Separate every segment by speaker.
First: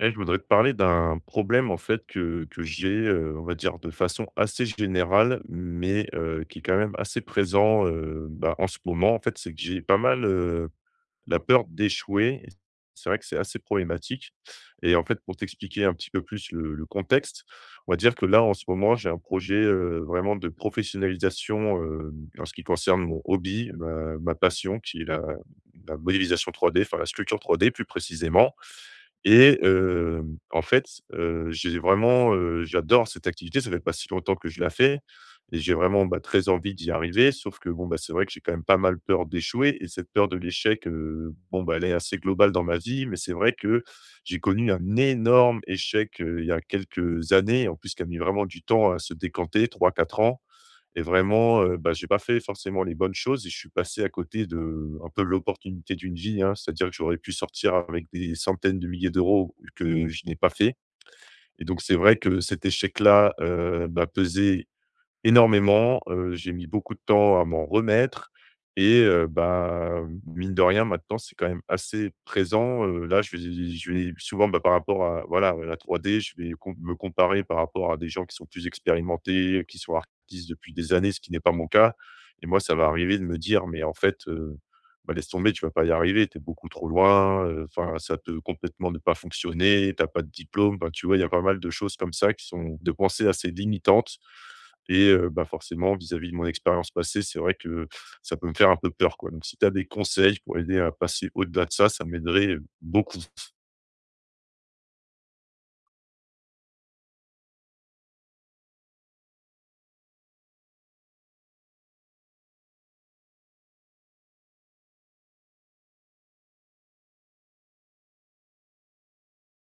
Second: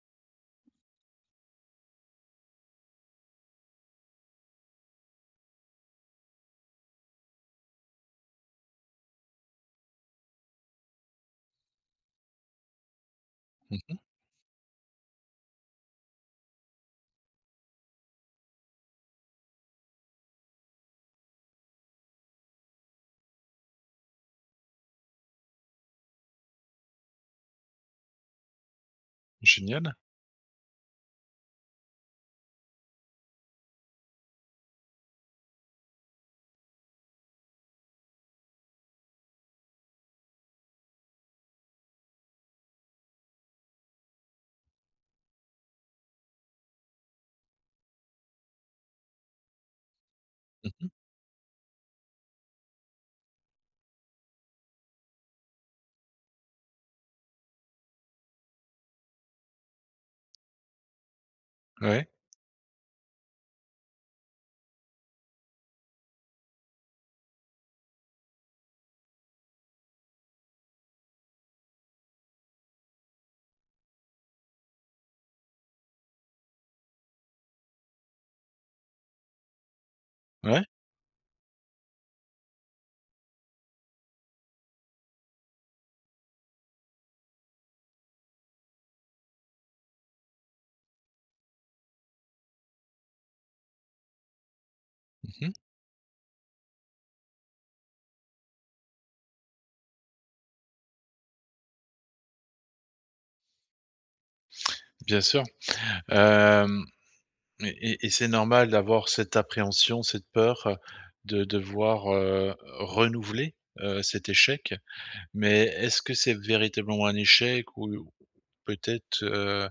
Speaker 1: Eh, je voudrais te parler d'un problème en fait que j'ai, on va dire de façon assez générale, mais qui est quand même assez présent, bah, en ce moment. En fait, c'est que j'ai pas mal, la peur d'échouer. Et c'est vrai que c'est assez
Speaker 2: Mmh mh.
Speaker 1: problématique. Et en fait, pour t'expliquer un petit peu plus le contexte, on va dire que là, en ce moment, j'ai un projet, vraiment de professionnalisation, en ce qui concerne mon hobby, ma passion qui est la modélisation 3D, enfin la sculpture 3D plus précisément. Et
Speaker 2: Génial.
Speaker 1: en fait, j'ai vraiment, j'adore cette activité, ça fait pas si longtemps que je la fais et j'ai vraiment, bah, très envie d'y arriver. Sauf que bon, bah, c'est vrai que j'ai quand même pas mal peur d'échouer et cette peur de l'échec, bon, bah, elle est assez globale dans ma vie. Mais c'est vrai que j'ai connu un énorme échec, il y a quelques années, en plus qui a mis vraiment du temps à se décanter, 3, 4 ans.
Speaker 2: Mmh mh.
Speaker 1: Et vraiment, bah, j'ai pas fait forcément les bonnes choses et je suis passé à côté de un peu l'opportunité d'une vie, hein. C'est-à-dire que j'aurais pu sortir avec des centaines de milliers d'euros que je n'ai pas fait et donc c'est
Speaker 2: Ouais,
Speaker 1: vrai que cet échec-là, m'a pesé énormément, j'ai mis beaucoup de temps à m'en remettre et bah, mine de rien, maintenant, c'est quand même assez présent, là, je vais souvent, bah, par rapport à voilà, à la 3D, je vais comparer par rapport à des gens qui sont plus expérimentés, qui sont artistes
Speaker 2: ouais.
Speaker 1: depuis des années, ce qui n'est pas mon cas et moi, ça va arriver de me dire : « Mais en fait, bah, laisse tomber, tu vas pas y arriver, tu es beaucoup trop loin, enfin, ça peut complètement ne pas fonctionner, tu as pas de diplôme ». Bah, tu vois, il y a pas mal de choses comme ça qui sont de pensées assez limitantes et bah,
Speaker 2: Mmh mh.
Speaker 1: forcément vis-à-vis de mon expérience passée, c'est vrai que ça peut me faire un peu peur, quoi. Donc si tu as des conseils pour aider à passer au-delà de ça, ça m'aiderait, beaucoup.
Speaker 2: Bien sûr. Hem et c'est normal d'avoir cette appréhension, cette peur, de devoir, renouveler, cet échec. Mais est-ce que c'est véritablement un échec ou peut-être,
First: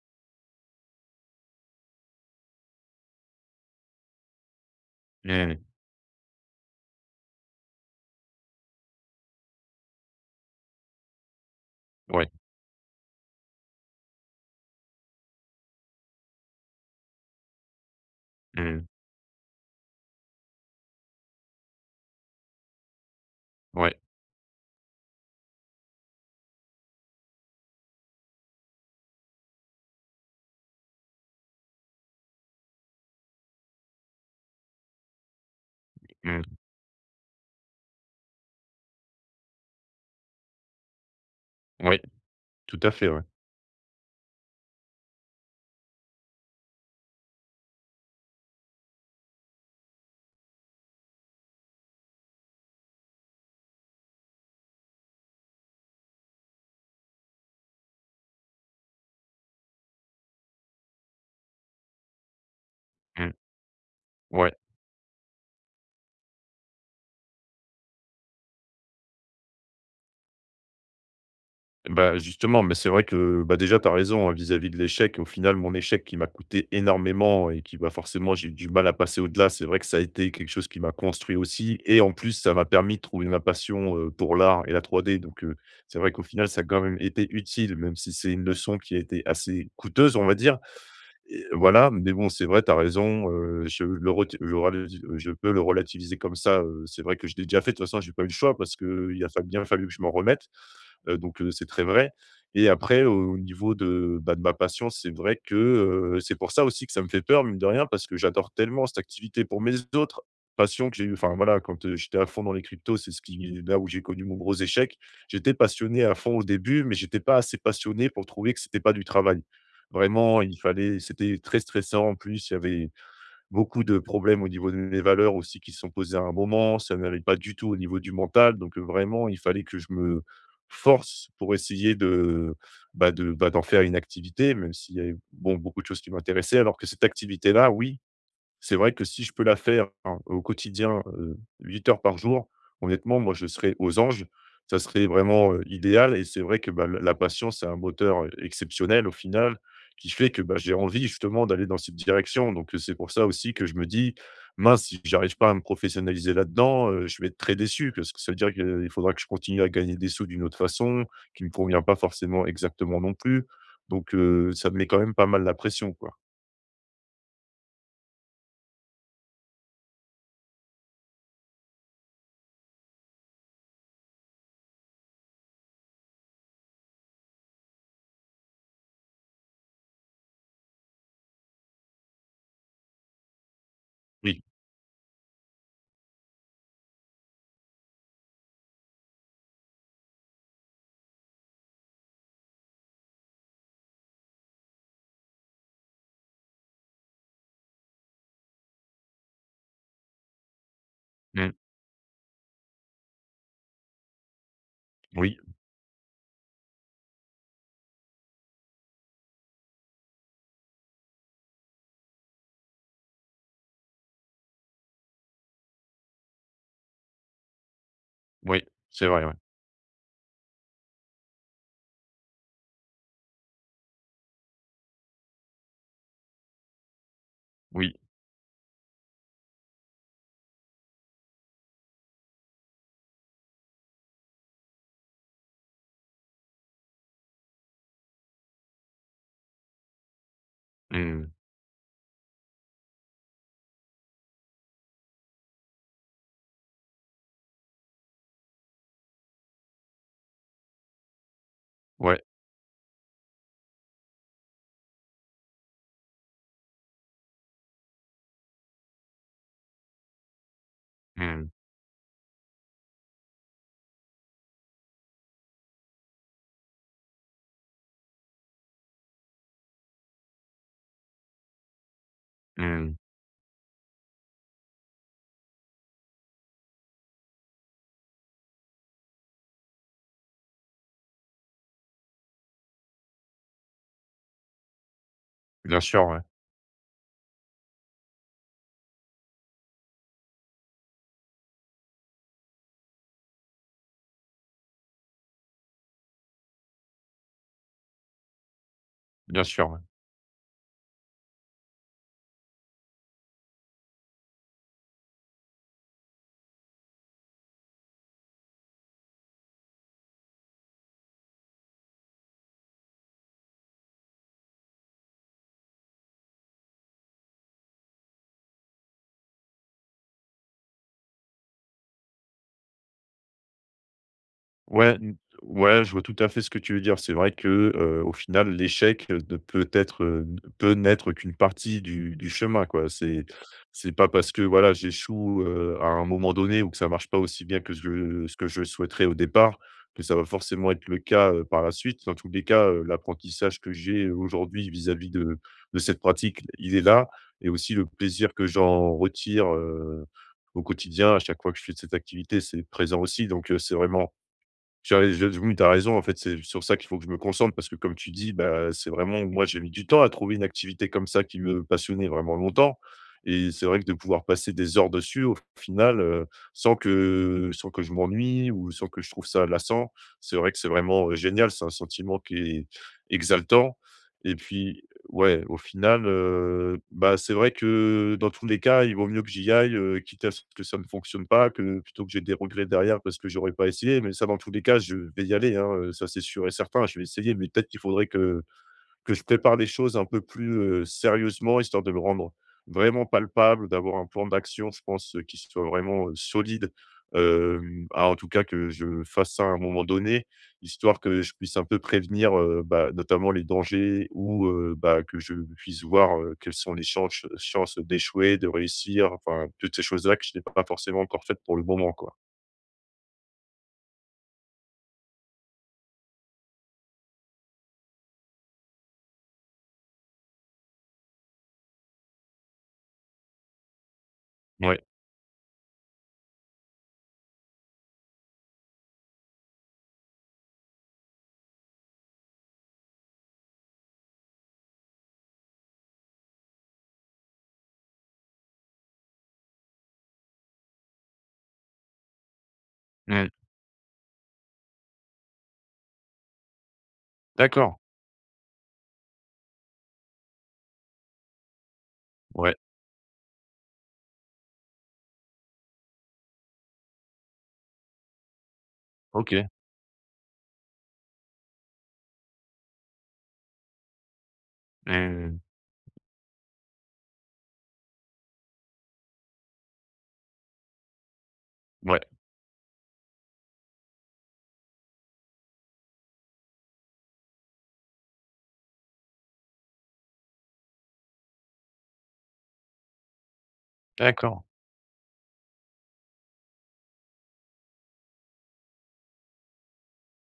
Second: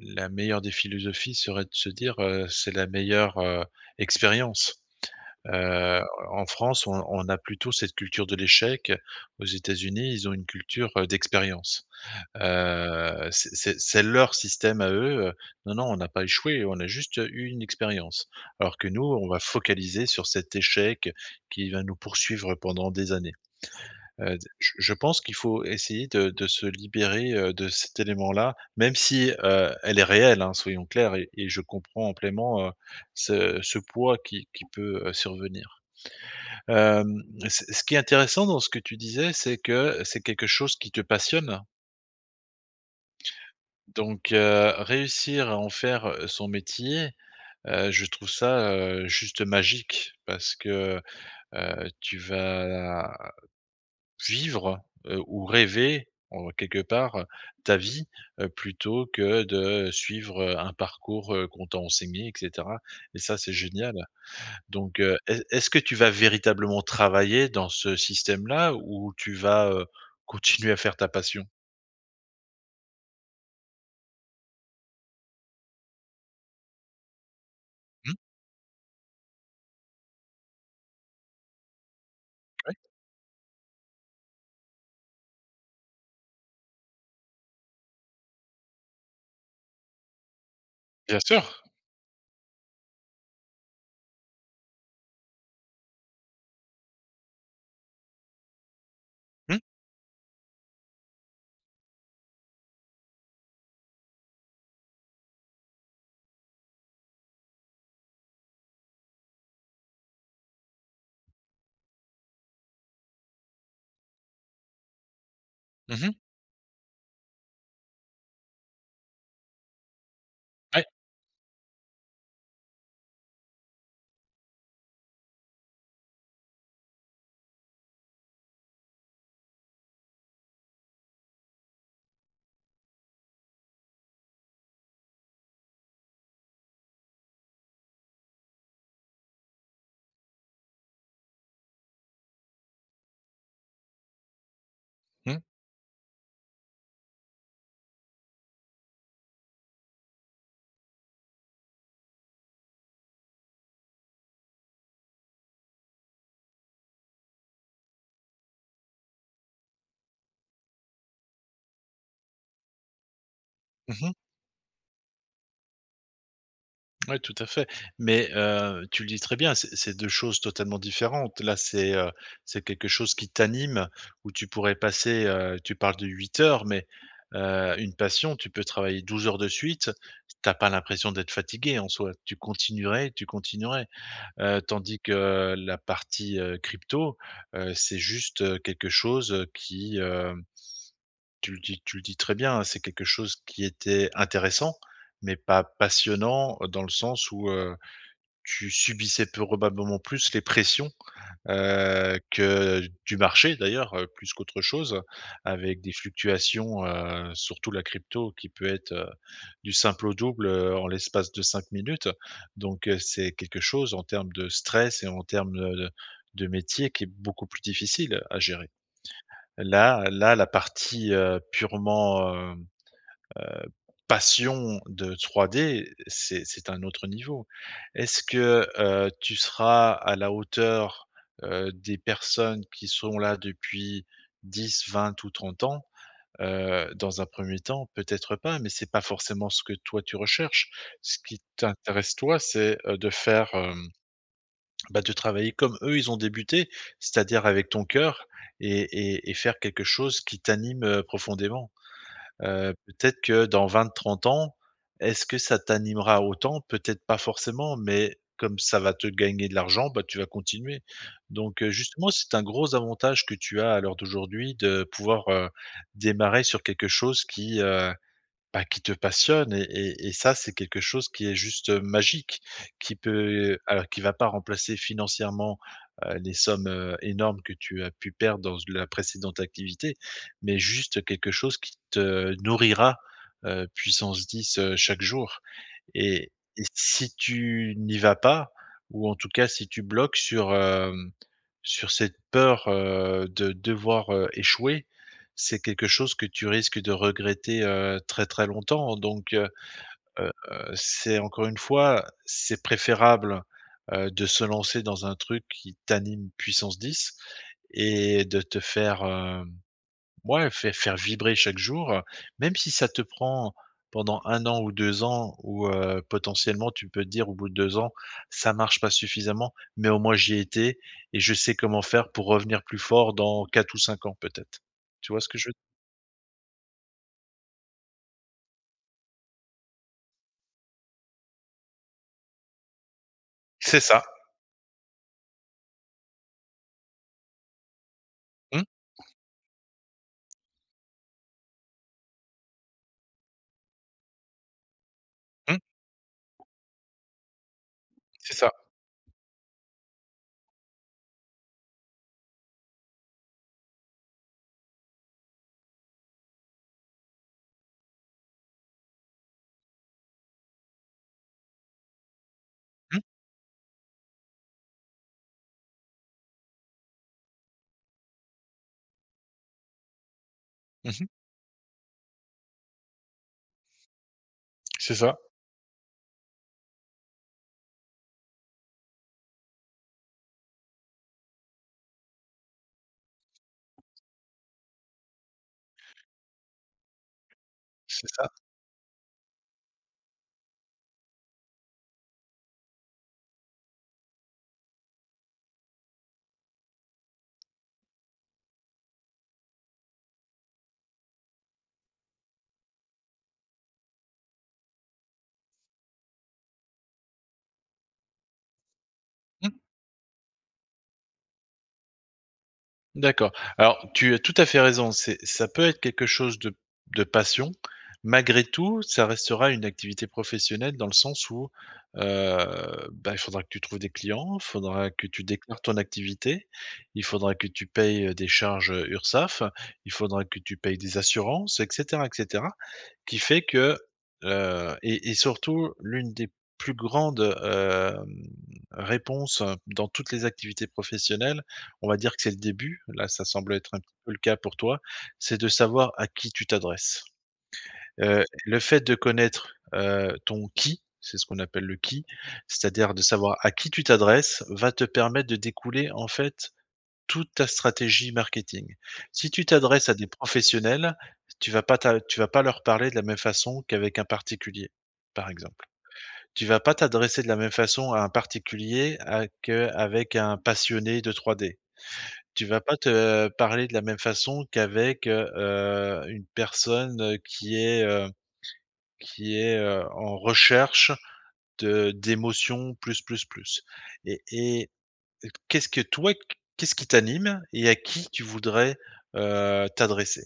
Speaker 2: la meilleure des philosophies serait de se dire, c'est la meilleure, expérience?
Speaker 1: Mmh.
Speaker 2: Heu, En France, on a plutôt cette culture de l'échec. Aux États-Unis, ils ont une culture, d'expérience.
Speaker 1: Ouais.
Speaker 2: C'est leur système à eux, non, non, on n'a pas échoué, on a juste eu une expérience. Alors
Speaker 1: Mmh.
Speaker 2: que nous, on va focaliser sur cet échec qui va nous poursuivre pendant des années.
Speaker 1: Ouais.
Speaker 2: Je pense qu'il faut essayer de se libérer, de cet élément-là, même si, elle est réelle, hein, soyons clairs et je comprends amplement, ce poids qui peut, survenir.
Speaker 1: Mmh.
Speaker 2: Hem, ce qui est intéressant dans ce que tu disais, c'est que c'est quelque chose qui te passionne.
Speaker 1: Ouais. Tout à fait, ouais.
Speaker 2: Donc, réussir à en faire, son métier, je trouve ça, juste magique parce que, tu vas vivre, ou rêver en quelque part, ta vie, plutôt que de suivre, un parcours, qu'on t'a enseigné et cetera, et
Speaker 1: Mmh.
Speaker 2: ça, c'est génial.
Speaker 1: Ouais.
Speaker 2: Donc, est-ce que tu vas véritablement travailler dans ce système-là ou tu vas, continuer à faire ta passion?
Speaker 1: Bah, justement, mais c'est vrai que, bah, déjà tu as raison, hein, vis-à-vis de l'échec. Au final, mon échec qui m'a coûté énormément et qui, bah,
Speaker 2: Mmh,
Speaker 1: forcément, j'ai eu du mal à passer au-delà. C'est vrai que ça a été quelque chose qui m'a construit aussi et en plus, ça m'a
Speaker 2: oui,
Speaker 1: permis de trouver ma passion, pour l'art et la 3D donc c'est vrai qu'au final, ça a quand même été utile, même si c'est une leçon qui a été assez coûteuse, on va dire
Speaker 2: bien
Speaker 1: et
Speaker 2: sûr.
Speaker 1: voilà, mais bon, c'est vrai, tu as raison, je peux le relativiser comme ça, c'est vrai que je l'ai déjà fait. De toute façon, j'ai pas eu le choix parce qu'il a fa
Speaker 2: Mmh.
Speaker 1: bien fallu que je m'en remette. C'est très vrai et après au niveau de, bah, de ma passion, c'est vrai que, c'est pour ça aussi que ça me fait peur mine de rien parce que j'adore tellement cette activité pour mes autres passions que j'ai eu enfin voilà, quand, j'étais à fond dans les cryptos, c'est ce qui là où j'ai connu mon gros échec. J'étais passionné
Speaker 2: Mmh.
Speaker 1: à fond au début, mais j'étais pas assez passionné pour trouver que c'était pas du travail. Vraiment, il
Speaker 2: Ouais.
Speaker 1: fallait c'était très stressant en plus, il y avait beaucoup de problèmes au niveau de mes valeurs aussi qui se sont posées à un moment. Ça n'allait pas du tout au niveau du mental. Donc, vraiment, il fallait que je me force pour essayer bah, bah, d'en faire une activité, même s'il y avait, bon, beaucoup de choses qui m'intéressaient. Alors que cette activité-là, oui, c'est vrai que si je peux la faire, hein, au quotidien, 8 heures par jour, honnêtement, moi, je serais aux anges. Ça serait
Speaker 2: Mmh.
Speaker 1: vraiment, idéal et c'est vrai que, bah, la passion, c'est un moteur, exceptionnel au final, qui fait que, bah, j'ai envie justement d'aller dans cette direction. Donc c'est pour ça aussi que je me dis : « Mince, si j'arrive pas à me professionnaliser là-dedans, je vais être très déçu parce que ça veut dire qu'il faudra que je continue à gagner des sous d'une autre façon, qui ne me convient pas forcément exactement non plus ». Donc
Speaker 2: Mmh.
Speaker 1: ça me met quand même pas mal la pression, quoi.
Speaker 2: Ouais, tout à fait. Mais tu le dis très bien, c'est 2 choses totalement différentes. Là, c'est quelque chose qui t'anime, où tu pourrais passer, tu parles de 8 heures, mais une passion, tu peux travailler 12 heures de suite. T'as pas l'impression d'être fatigué en soi. Tu continuerais, tu continuerais.
Speaker 1: Oui.
Speaker 2: Tandis que la partie, crypto, c'est juste, quelque chose qui, tu le dis très bien, hein, c'est quelque chose qui était intéressant, mais pas passionnant, dans le sens où, tu subissais probablement plus les pressions,
Speaker 1: Mmh.
Speaker 2: heu, que du marché d'ailleurs, plus qu'autre chose,
Speaker 1: Oui.
Speaker 2: avec des fluctuations, surtout la crypto qui peut être, du simple au double, en l'espace de 5 minutes. Donc, c'est quelque chose en termes de stress et en termes de métier qui est beaucoup plus difficile à
Speaker 1: Oui,
Speaker 2: gérer.
Speaker 1: c'est vrai, ouais.
Speaker 2: La partie, purement, passion de 3D, c'est un autre niveau.
Speaker 1: Oui.
Speaker 2: Est-ce que, tu seras à la hauteur, des personnes qui sont là depuis 10, 20 ou 30 ans? Dans un premier temps, peut-être pas, mais c'est pas forcément ce que toi tu recherches. Ce
Speaker 1: Mmh.
Speaker 2: qui t'intéresse toi, c'est, bah, de travailler comme eux, ils ont débuté, c'est-à-dire avec ton cœur et et faire quelque chose qui t'anime, profondément.
Speaker 1: Ouais.
Speaker 2: Peut-être que dans 20, 30 ans, est-ce que ça t'animera autant? Peut-être pas forcément, mais comme ça va te gagner de l'argent, bah, tu vas continuer.
Speaker 1: Mmh.
Speaker 2: Donc, justement, c'est un gros avantage que tu as à l'heure d'aujourd'hui de pouvoir, démarrer sur quelque chose qui te passionne et et ça, c'est quelque chose qui est juste, magique,
Speaker 1: Mmh.
Speaker 2: qui peut alors qui va pas remplacer financièrement, les sommes, énormes que tu as pu perdre dans la précédente activité, mais juste quelque chose qui te nourrira, puissance 10, chaque jour.
Speaker 1: Bien sûr, ouais.
Speaker 2: Et et si tu n'y vas pas ou en tout cas si tu bloques sur cette peur, de devoir, échouer, c'est quelque chose que tu risques de regretter, très, très longtemps, donc
Speaker 1: Bien sûr, ouais.
Speaker 2: c'est encore une fois, c'est préférable, de se lancer dans un truc qui t'anime puissance 10 et de te faire, hem ouais, faire vibrer chaque jour, même si ça te prend pendant 1 an ou 2 ans ou potentiellement tu peux te dire au bout de 2 ans: «Ça marche pas suffisamment, mais au moins j'y ai été et je sais comment faire pour revenir plus fort dans 4 ou 5 ans peut-être».
Speaker 1: Ouais,
Speaker 2: Tu
Speaker 1: n
Speaker 2: vois ce que je veux d
Speaker 1: ouais, je vois tout à fait ce que tu veux dire. C'est vrai que, au final, l'échec, ne peut n'être qu'une partie du chemin, quoi. C'est
Speaker 2: C'est
Speaker 1: c'est
Speaker 2: ça.
Speaker 1: pas parce que, voilà, j'échoue, à un moment donné ou que ça marche pas aussi bien que je ce que je
Speaker 2: Mmh,
Speaker 1: souhaiterais au départ, que ça va forcément être le cas, par la suite. Dans tous les cas, l'apprentissage que j'ai aujourd'hui vis-à-vis de
Speaker 2: mmh,
Speaker 1: de cette pratique, il est là et aussi le plaisir
Speaker 2: c'est
Speaker 1: que
Speaker 2: ça.
Speaker 1: j'en retire, au quotidien, à chaque fois que je fais cette activité, c'est présent aussi. Donc, c'est vraiment tu as je oui, tu as raison, en fait, c'est sur ça qu'il faut que je me concentre parce que comme tu dis, bah, c'est vraiment moi, j'ai mis du temps à trouver une activité comme ça qui me passionnait vraiment longtemps
Speaker 2: Mmh,
Speaker 1: et c'est vrai que de pouvoir passer des heures dessus au final, sans que je m'ennuie ou sans que je trouve ça lassant, c'est vrai que c'est
Speaker 2: mmh.
Speaker 1: vraiment, génial. C'est un sentiment qui est exaltant et puis,
Speaker 2: C'est ça,
Speaker 1: ouais, au final, bah, c'est vrai que dans tous les cas, il vaut mieux que j'y aille, quitte à ce que ça ne fonctionne pas, que plutôt que j'ai des regrets derrière parce que j'aurais pas essayé. Mais ça, dans tous les cas, je vais y aller, hein, ça c'est sûr et certain. Je vais essayer, mais peut-être qu'il faudrait
Speaker 2: c'est ça.
Speaker 1: que je prépare les choses un peu plus, sérieusement, histoire de me rendre vraiment palpable, d'avoir un plan d'action, je pense, qui soit vraiment, solide. Ah, en tout cas, que je fasse ça à un moment donné, histoire que je puisse un peu prévenir, bah, notamment les dangers ou, bah, que je puisse voir, quelles sont les chances d'échouer, de réussir, enfin,
Speaker 2: Mmh.
Speaker 1: toutes ces choses-là que je n'ai pas forcément encore faites pour le moment, quoi.
Speaker 2: D'accord. Alors, tu as tout à fait raison, c'est ça peut être quelque chose de passion. Malgré tout, ça restera une activité professionnelle dans le sens où, bah, il faudra que tu trouves des clients, il
Speaker 1: Ouais,
Speaker 2: faudra que tu déclares ton activité, il faudra que tu payes, des charges, URSSAF, il faudra que tu payes des assurances et cetera, et cetera, qui fait que, et surtout l'une des plus grandes, réponses dans toutes les activités professionnelles, on va dire que c'est le début, là ça
Speaker 1: ouais,
Speaker 2: semble être un petit peu le cas pour toi, c'est de savoir à qui tu t'adresses.
Speaker 1: d'accord.
Speaker 2: Le fait de connaître, ton qui, c'est ce qu'on appelle le qui,
Speaker 1: Ouais,
Speaker 2: c'est-à-dire de savoir à qui tu t'adresses, va te permettre de découler en fait toute ta stratégie marketing. Si tu
Speaker 1: OK.
Speaker 2: t'adresses à des professionnels, tu vas pas leur parler de la même façon qu'avec un particulier, par
Speaker 1: Mmh,
Speaker 2: exemple. Tu vas pas t'adresser de la même façon à un particulier à qu'avec un passionné de 3D.
Speaker 1: ouais,
Speaker 2: Tu vas pas te parler de la même façon qu'avec, une personne, qui est, en recherche de d'émotions plus, plus, plus, et
Speaker 1: d'accord.
Speaker 2: et qu'est-ce que toi, qu'est-ce qui t'anime et à qui tu voudrais, t'adresser?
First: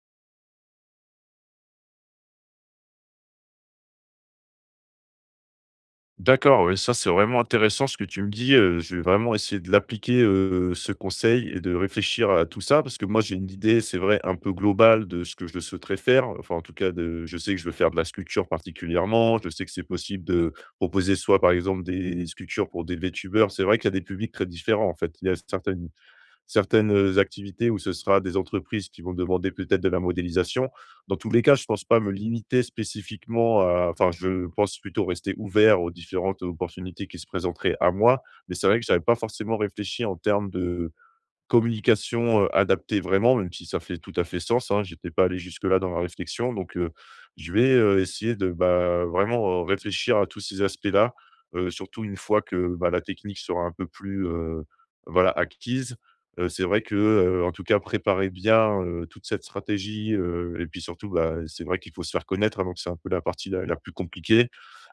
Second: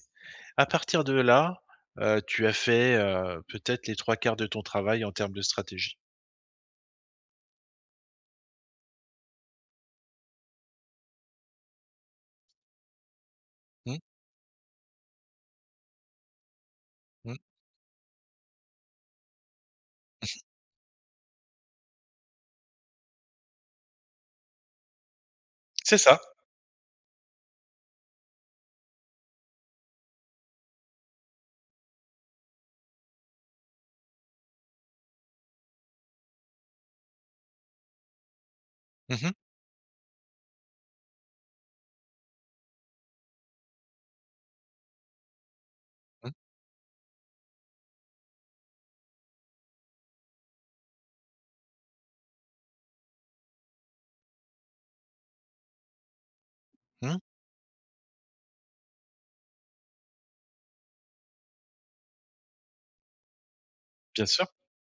Speaker 2: À partir de là, tu as fait, peut-être les trois quarts de ton travail en termes de stratégie.
Speaker 1: D'accord, oui, ça c'est vraiment intéressant ce que tu me dis. Je vais vraiment essayer de l'appliquer, ce conseil et de réfléchir à tout ça. Parce que moi j'ai une idée, c'est
Speaker 2: Mmh
Speaker 1: vrai, un peu globale de ce que je souhaiterais faire. Enfin en tout cas de
Speaker 2: mh.
Speaker 1: je sais que je veux faire de la sculpture particulièrement. Je sais que c'est possible de proposer soit par exemple des sculptures pour des VTubers. C'est vrai qu'il y a des publics très différents en fait. Il y a
Speaker 2: C'est ça.
Speaker 1: certaines, activités où ce sera des entreprises qui vont demander peut-être de la modélisation. Dans tous les cas, je ne pense pas me limiter spécifiquement à enfin, je pense plutôt rester ouvert aux différentes opportunités qui se présenteraient à moi, mais c'est vrai que j'avais pas
Speaker 2: Mmh mh.
Speaker 1: forcément réfléchi en termes de communication, adaptée vraiment, même si ça fait tout à fait sens, hein, j'étais pas allé jusque-là dans la
Speaker 2: Mmh.
Speaker 1: réflexion donc je vais, essayer de, bah, vraiment, réfléchir à tous ces aspects-là, surtout une fois que, bah, la technique sera un peu plus, voilà, acquise. C'est vrai que,
Speaker 2: Mmh.
Speaker 1: en tout cas, préparer bien, toute cette stratégie, et puis surtout, bah, c'est vrai qu'il faut se faire connaître, hein, donc c'est un peu la partie la plus
Speaker 2: Bien sûr.
Speaker 1: compliquée.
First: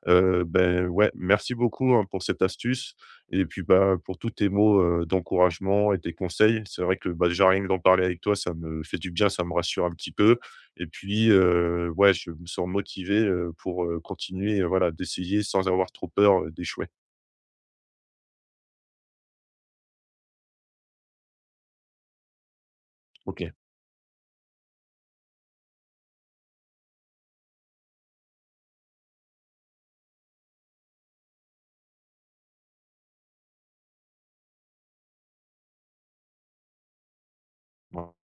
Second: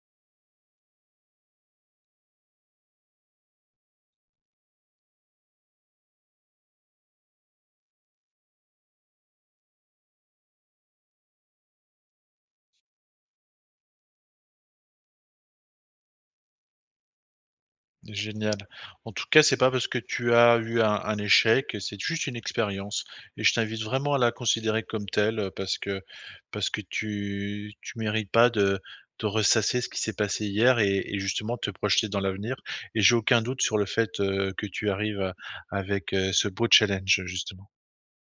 Speaker 1: Beh, ouais, merci beaucoup, hein, pour cette astuce. Et puis, bah, pour tous tes mots, d'encouragement et tes conseils. C'est vrai que, bah, déjà rien que d'en parler avec toi, ça me fait du bien, ça me rassure un petit peu. Et puis, ouais, je me sens motivé, pour, continuer, voilà, d'essayer sans avoir trop peur, d'échouer.
Speaker 2: Génial. En tout cas, c'est pas parce que tu as eu un échec, c'est juste une expérience. Et
Speaker 1: OK.
Speaker 2: je t'invite vraiment à la considérer comme telle, parce que, tu mérites pas de ressasser ce qui s'est passé hier et justement te projeter dans l'avenir. Et j'ai aucun doute sur le fait que tu arrives avec ce beau challenge, justement.
Speaker 1: Ouais.